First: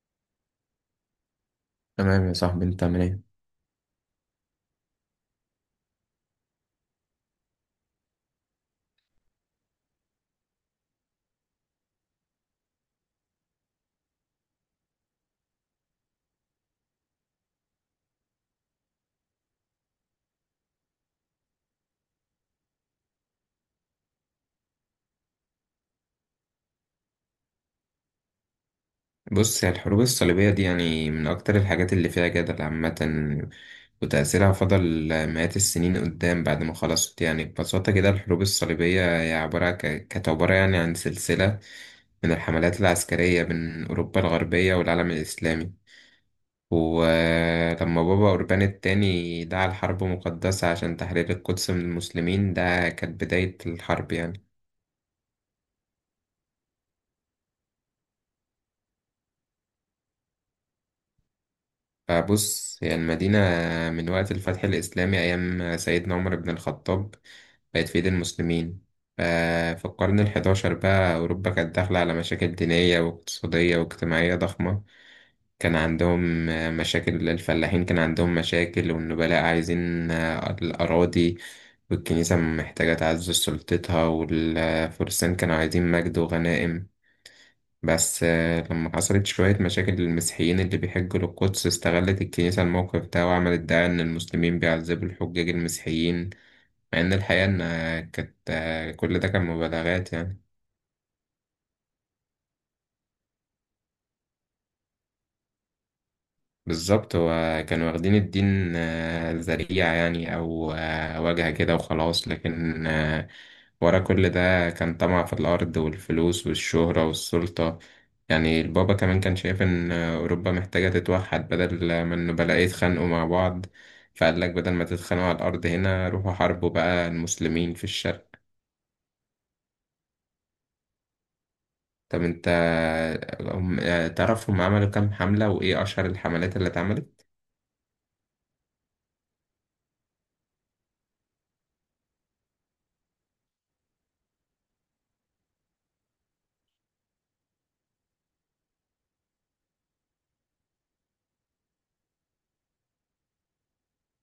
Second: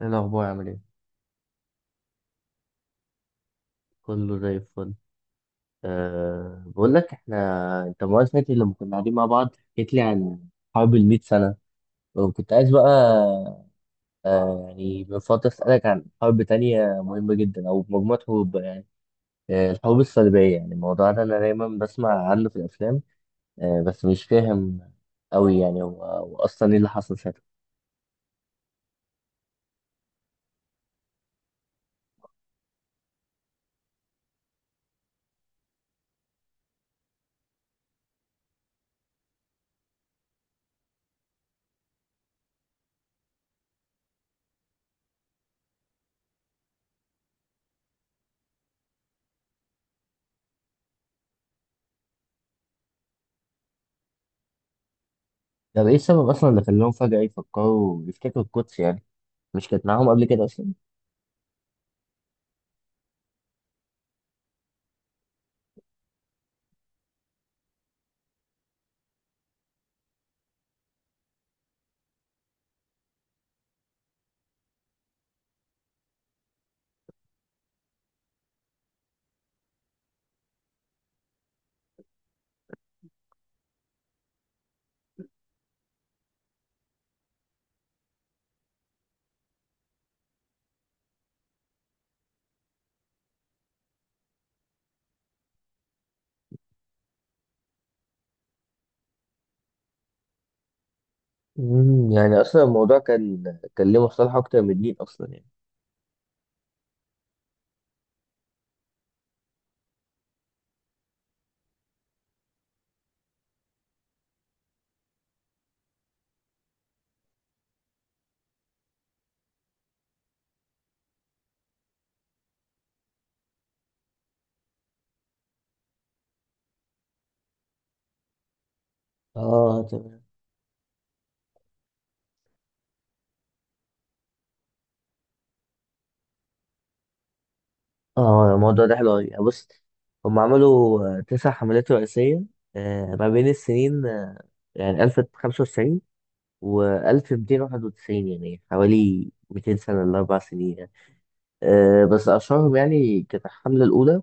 ايه الاخبار عامل ايه؟ تمام يا صاحبي، انت عامل ايه؟ كله زي الفل. بقول لك احنا. انت المره اللي فاتت لما كنا قاعدين مع بعض حكيت لي عن حرب المئة سنه، وكنت عايز بقى يعني من فتره اسالك عن حرب تانية مهمه جدا او مجموعه حروب بقى يعني. الحروب الصليبيه، يعني الموضوع ده انا دايما بسمع عنه في الافلام، بس مش فاهم قوي يعني، هو اصلا ايه اللي حصل ساعتها؟ بص، هي الحروب الصليبية دي يعني من أكتر الحاجات اللي فيها جدل عامة، وتأثيرها فضل مئات السنين قدام بعد ما خلصت. يعني ببساطة كده الحروب الصليبية هي كانت عبارة يعني عن سلسلة من الحملات العسكرية بين أوروبا الغربية والعالم الإسلامي. ولما بابا أوربان التاني دعا لحرب مقدسة عشان تحرير القدس من المسلمين، ده كانت بداية الحرب يعني. طب ايه السبب اصلا اللي خلاهم فجاه يفكروا يفتكروا القدس يعني، مش كانت معاهم قبل كده اصلا؟ فبص، هي المدينة من وقت الفتح الإسلامي أيام سيدنا عمر بن الخطاب بقت في إيد المسلمين. ف- في القرن الحداشر بقى أوروبا كانت داخلة على مشاكل دينية واقتصادية واجتماعية ضخمة. كان عندهم مشاكل الفلاحين، كان عندهم مشاكل، والنبلاء عايزين الأراضي، والكنيسة محتاجة تعزز سلطتها، والفرسان كانوا عايزين مجد وغنائم. بس لما حصلت شوية مشاكل للمسيحيين اللي بيحجوا للقدس، استغلت الكنيسة الموقف ده وعملت دعاية إن المسلمين بيعذبوا الحجاج المسيحيين، مع إن الحقيقة إن آه، كانت آه، كل ده كان مبالغات يعني. يعني اصلا الموضوع كان ليه مصلحه اكتر من الدين اصلا يعني. بالظبط، هو كانوا واخدين الدين ذريعة يعني، أو واجهة كده وخلاص، لكن ورا كل ده كان طمع في الأرض والفلوس والشهرة والسلطة. يعني البابا كمان كان شايف إن أوروبا محتاجة تتوحد بدل ما إنه بلاقي يتخانقوا مع بعض، فقال لك بدل ما تتخانقوا على الأرض هنا، روحوا حاربوا بقى المسلمين في الشرق. اه، تمام. طب أنت، تعرف هم عملوا كام حملة وإيه أشهر الحملات اللي اتعملت؟ اه، الموضوع ده حلو قوي. بص، هم عملوا تسع حملات رئيسيه، ما بين السنين يعني 1095 و 1291، يعني حوالي 200 سنه ل 4 سنين يعني. بس اشهرهم يعني كانت الحمله الاولى،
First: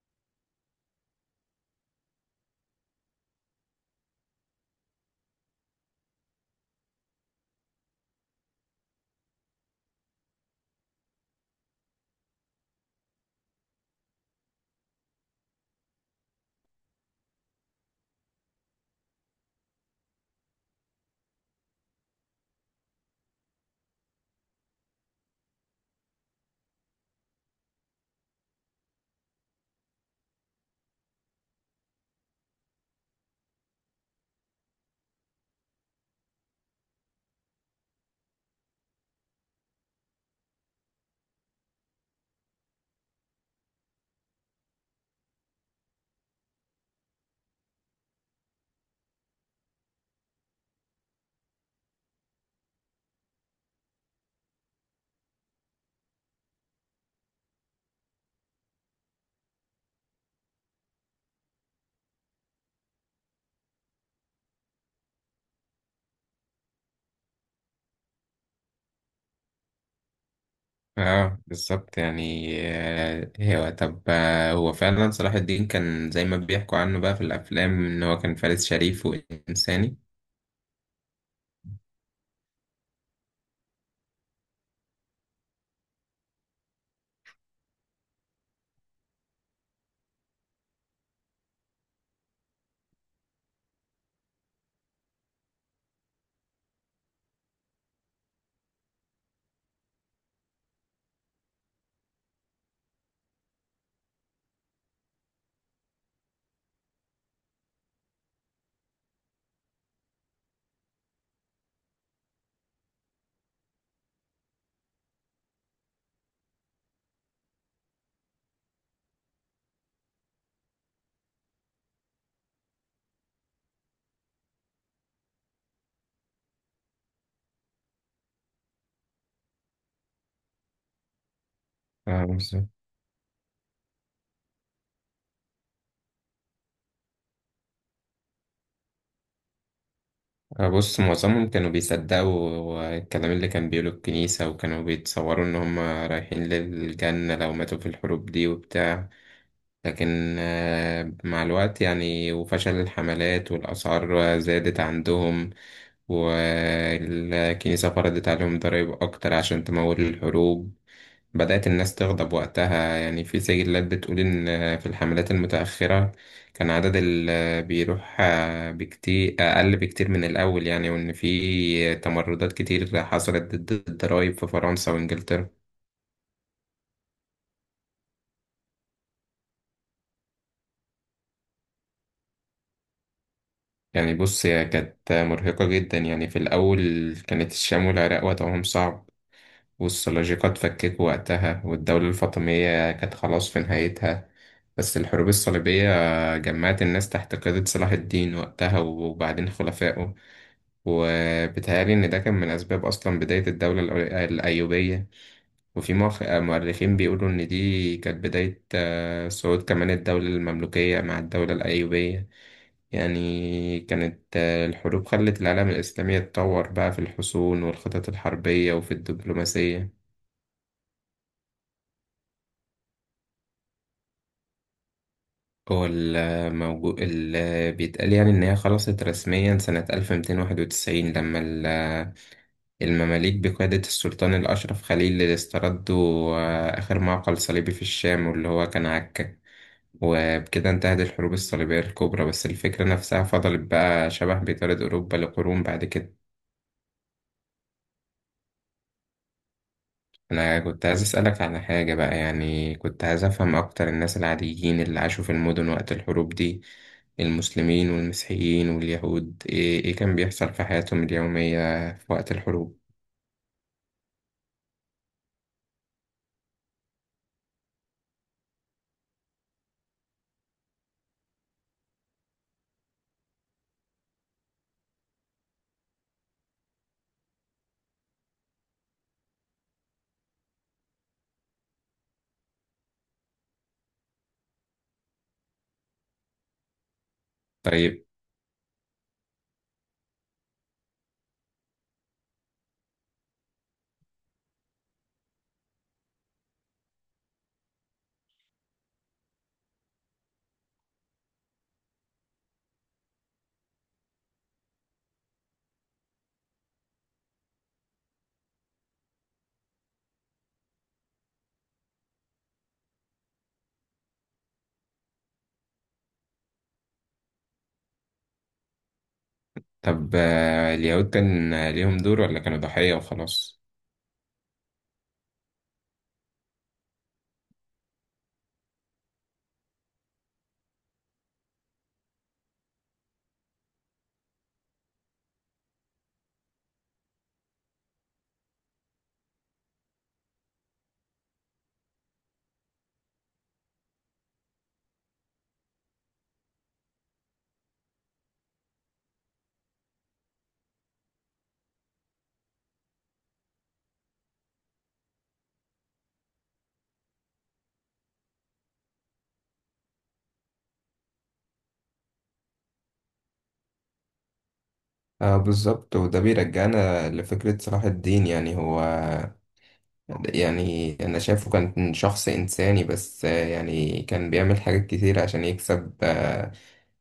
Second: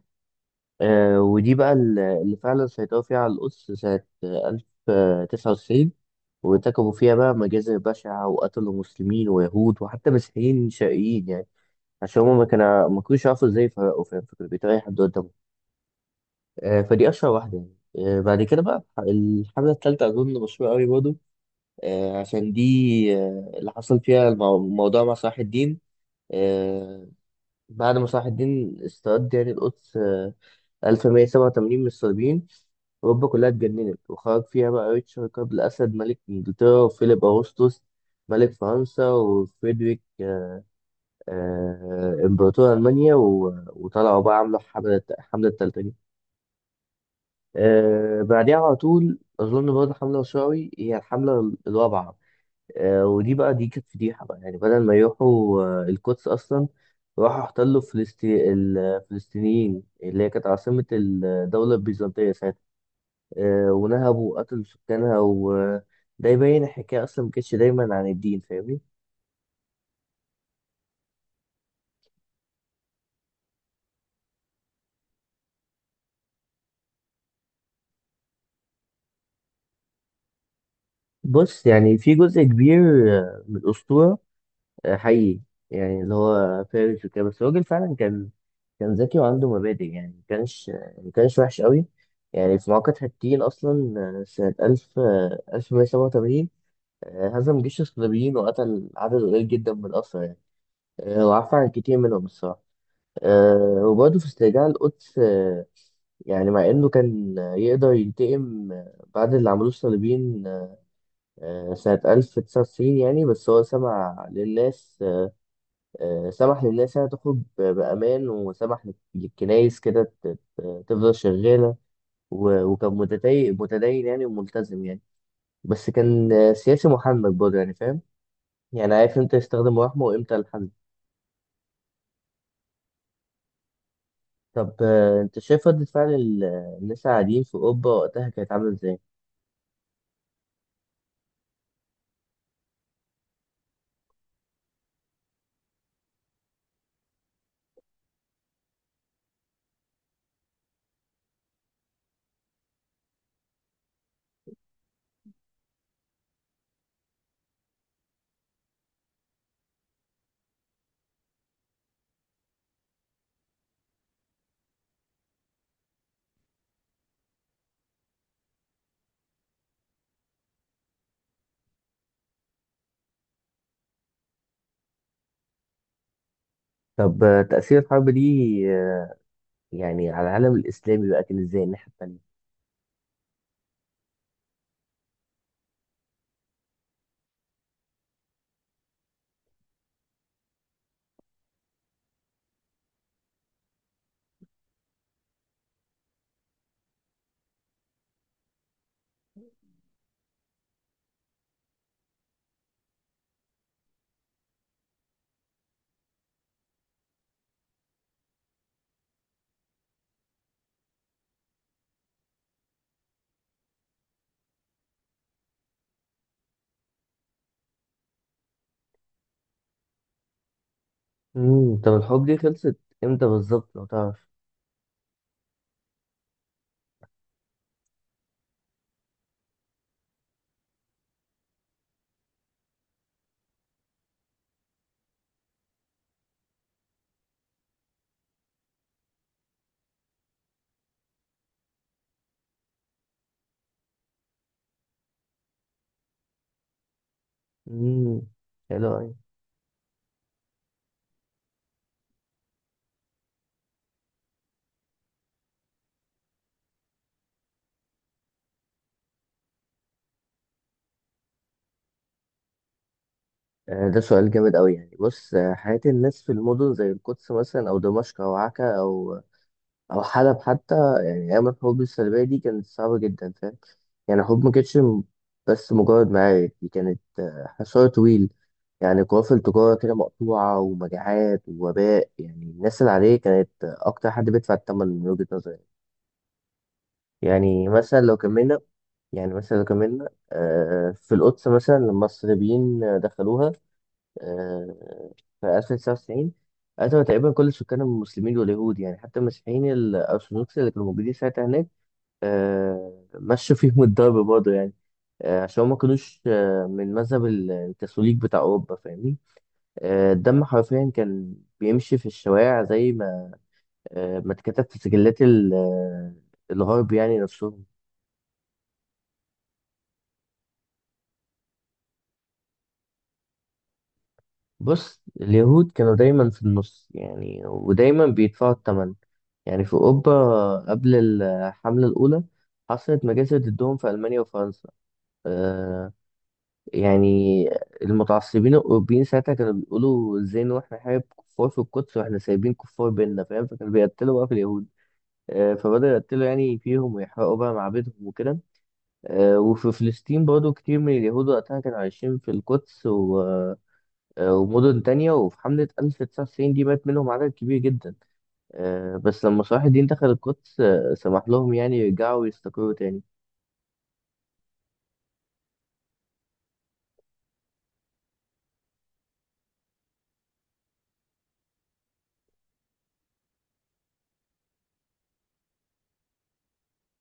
ودي بقى اللي فعلا سيطروا فيها على القدس سنة ألف تسعة وتسعين، وارتكبوا فيها بقى مجازر بشعة وقتلوا مسلمين ويهود وحتى مسيحيين شرقيين يعني. عشان هما ما كانوش يعرفوا ازاي يفرقوا، فاهم؟ فكانوا بيتريقوا أي حد قدامهم. فدي أشهر واحدة يعني. بعد كده بقى الحملة التالتة أظن مشهورة أوي برضه، عشان دي، اللي حصل فيها الموضوع مع صلاح الدين. آه، بعد ما صلاح الدين استرد يعني القدس 1187 من الصليبيين، أوروبا كلها اتجننت وخرج فيها بقى ريتشارد قبل الأسد ملك إنجلترا، وفيليب أغسطس ملك فرنسا، وفريدريك إمبراطور ألمانيا، وطلعوا بقى عملوا الحملة التلتانية. بعديها على طول أظن برضه حملة شوي، هي الحملة الرابعة، ودي بقى دي كانت فضيحة بقى، يعني بدل ما يروحوا القدس أصلا، راحوا احتلوا الفلسطينيين اللي هي كانت عاصمة الدولة البيزنطية. ونهبوا وقتلوا سكانها، وده يبين الحكاية أصلا ما كانتش دايما عن الدين، فاهمني؟ اه بالظبط. يعني آه، هو طب آه، هو فعلا صلاح الدين كان زي ما بيحكوا عنه بقى في الافلام، ان هو كان فارس شريف وانساني؟ بص، يعني في جزء كبير من الأسطورة حقيقي، يعني اللي هو فارس وكده، بس الراجل فعلا كان ذكي وعنده مبادئ، يعني ما كانش وحش قوي. يعني في معركة حطين أصلا سنة ألف مية سبعة وتمانين، هزم جيش الصليبيين وقتل عدد قليل جدا من الأسرى يعني. وعفى عن كتير منهم الصراحة. وبرضه في استرجاع القدس، يعني مع انه كان يقدر ينتقم بعد اللي عملوه الصليبيين سنة 1990 يعني، بس هو سمع للناس آه، سمح للناس انها تخرج بأمان، وسمح للكنايس كده تفضل شغالة. وكان متدين متدين يعني وملتزم يعني، بس كان سياسي محنك برضه، يعني فاهم يعني، عارف امتى يستخدم رحمه وامتى الحل. اه بالظبط. طب انت شايف ردة فعل الناس العاديين في أوروبا وقتها كانت عاملة ازاي؟ بص، معظمهم كانوا بيصدقوا الكلام اللي كان بيقوله الكنيسة، وكانوا بيتصوروا ان هم رايحين للجنة لو ماتوا في الحروب دي وبتاع. لكن مع الوقت يعني، وفشل الحملات والاسعار زادت عندهم، والكنيسة فرضت عليهم ضرائب أكتر عشان تمول الحروب، بدأت الناس تغضب وقتها. يعني في سجلات بتقول إن في الحملات المتأخرة كان عدد اللي بيروح بكتير أقل بكتير من الأول يعني، وإن في تمردات كتير حصلت ضد الضرايب في فرنسا وإنجلترا. طب تأثير الحرب دي يعني على العالم الإسلامي بقى كان إزاي الناحية التانية؟ يعني بص، هي كانت مرهقة جدا. يعني في الأول كانت الشام والعراق وضعهم صعب، والسلاجقة اتفككوا وقتها، والدولة الفاطمية كانت خلاص في نهايتها. بس الحروب الصليبية جمعت الناس تحت قيادة صلاح الدين وقتها وبعدين خلفائه، وبيتهيألي إن ده كان من أسباب أصلا بداية الدولة الأيوبية. وفي مؤرخين بيقولوا إن دي كانت بداية صعود كمان الدولة المملوكية مع الدولة الأيوبية. يعني كانت الحروب خلت العالم الإسلامي يتطور بقى في الحصون والخطط الحربية وفي الدبلوماسية. طب الحروب دي خلصت امتى بالظبط لو تعرف؟ هو الموجود اللي بيتقال يعني إن هي خلصت رسميا سنة 1291، لما المماليك بقيادة السلطان الأشرف خليل اللي استردوا آخر معقل صليبي في الشام، واللي هو كان عكا، وبكده انتهت الحروب الصليبية الكبرى. بس الفكرة نفسها فضلت بقى شبه بطارد أوروبا لقرون بعد كده. امم حلو أوي. أنا كنت عايز أسألك على حاجة بقى، يعني كنت عايز أفهم أكتر الناس العاديين اللي عاشوا في المدن وقت الحروب دي، المسلمين والمسيحيين واليهود، إيه كان بيحصل في حياتهم اليومية في وقت الحروب؟ ده سؤال جامد أوي يعني. بص، حياة الناس في المدن زي القدس مثلا، أو دمشق، أو عكا، أو حلب حتى، يعني أيام الحروب الصليبية دي كانت صعبة جدا، فاهم؟ يعني الحروب ما كانتش بس مجرد معارك، دي كانت حصار طويل، يعني قوافل تجارة كده مقطوعة، ومجاعات ووباء. يعني الناس العادية كانت أكتر حد بيدفع الثمن من وجهة نظري. يعني مثلا طيب. لو كملنا، في القدس مثلا لما الصليبيين دخلوها آه، في 1099، قتلوا تقريبا كل سكان المسلمين واليهود، يعني حتى المسيحيين الأرثوذكس اللي كانوا موجودين ساعتها هناك مشوا فيهم الضرب برضه يعني. عشان هما ما كانوش من مذهب الكاثوليك بتاع أوروبا، فاهمني؟ الدم حرفيا كان بيمشي في الشوارع زي ما ما اتكتب في سجلات الغرب يعني نفسهم. طب اليهود كان ليهم دور، ولا كانوا ضحية وخلاص؟ بص، اليهود كانوا دايما في النص، يعني ودايما بيدفعوا الثمن. يعني في أوروبا قبل الحملة الأولى حصلت مجازر ضدهم في ألمانيا وفرنسا. آه يعني المتعصبين الأوروبيين ساعتها كانوا بيقولوا إزاي نروح نحارب كفار في القدس وإحنا سايبين كفار بيننا، فاهم؟ فكانوا بيقتلوا بقى في اليهود. فبدأوا يقتلوا يعني فيهم ويحرقوا بقى معابدهم وكده. وفي فلسطين برضو كتير من اليهود وقتها كانوا عايشين في القدس، و آه، ومدن تانية. وفي حملة 1990 دي مات منهم عدد كبير جدا، بس لما صلاح الدين دخل القدس سمح لهم يعني يرجعوا ويستقروا تاني. آه بالظبط. وده بيرجعنا لفكرة صلاح الدين. يعني هو، يعني أنا شايفه كان شخص إنساني، بس يعني كان بيعمل حاجات كتير عشان يكسب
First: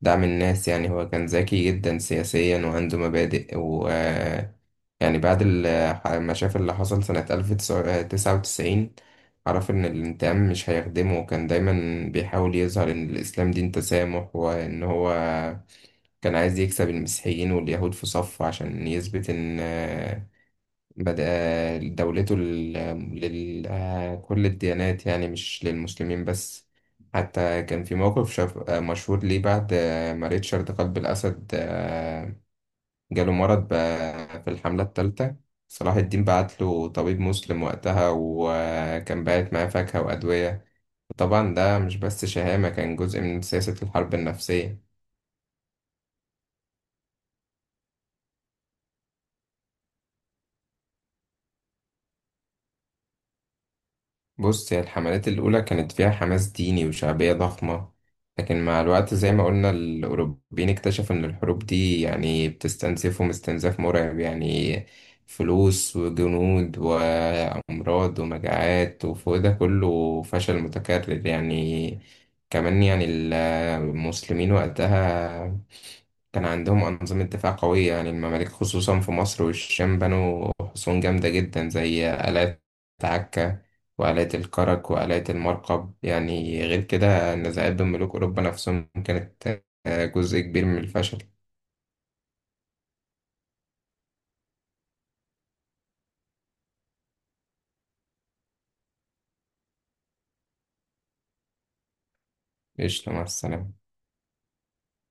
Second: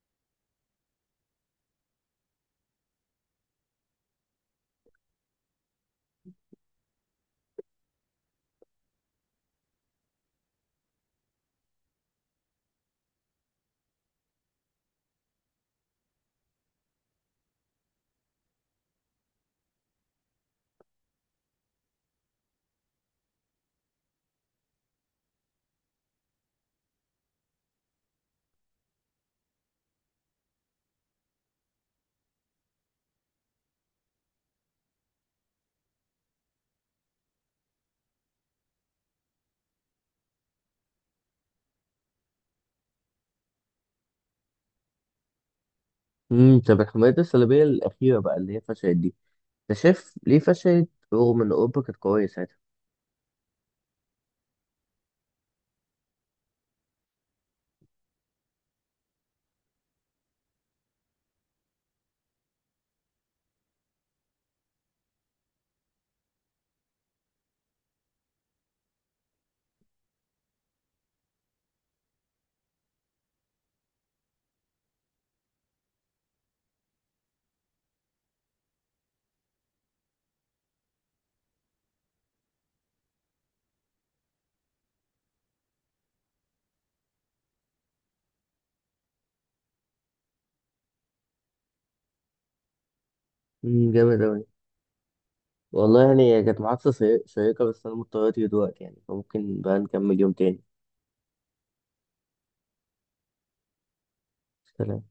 دعم الناس. يعني هو كان ذكي جدا سياسيا وعنده مبادئ. يعني بعد ما شاف اللي حصل سنة 1099، عرف إن الانتقام مش هيخدمه، وكان دايما بيحاول يظهر إن الإسلام دين تسامح، وإن هو كان عايز يكسب المسيحيين واليهود في صفه عشان يثبت إن بدأ دولته لكل الديانات، يعني مش للمسلمين بس. حتى كان في موقف شاف آه، مشهور ليه، بعد ما ريتشارد قلب الأسد جاله مرض بقى في الحملة التالتة، صلاح الدين بعت له طبيب مسلم وقتها، وكان باعت معاه فاكهة وأدوية. طبعا ده مش بس شهامة، كان جزء من سياسة الحرب النفسية. طب الحملات الصليبية الأخيرة بقى اللي هي فشلت دي، أنت شايف ليه فشلت رغم إن أوروبا كانت قوية ساعتها؟ بص، هي الحملات الأولى كانت فيها حماس ديني وشعبية ضخمة، لكن مع الوقت زي ما قلنا، الأوروبيين اكتشفوا إن الحروب دي يعني بتستنزفهم استنزاف مرعب. يعني فلوس وجنود وأمراض ومجاعات، وفوق ده كله فشل متكرر يعني. كمان يعني المسلمين وقتها كان عندهم أنظمة دفاع قوية. يعني المماليك خصوصا في مصر والشام بنوا حصون جامدة جدا، زي آلات عكا وآلات الكرك وآلات المرقب. يعني غير كده، النزاعات بين ملوك أوروبا نفسهم كانت جزء كبير من الفشل. جامد أوي والله. يعني هي كانت محادثة شيقة، بس أنا مضطر أطير دلوقتي يعني، فممكن بقى نكمل يوم تاني. قشطة، مع السلامة. سلام.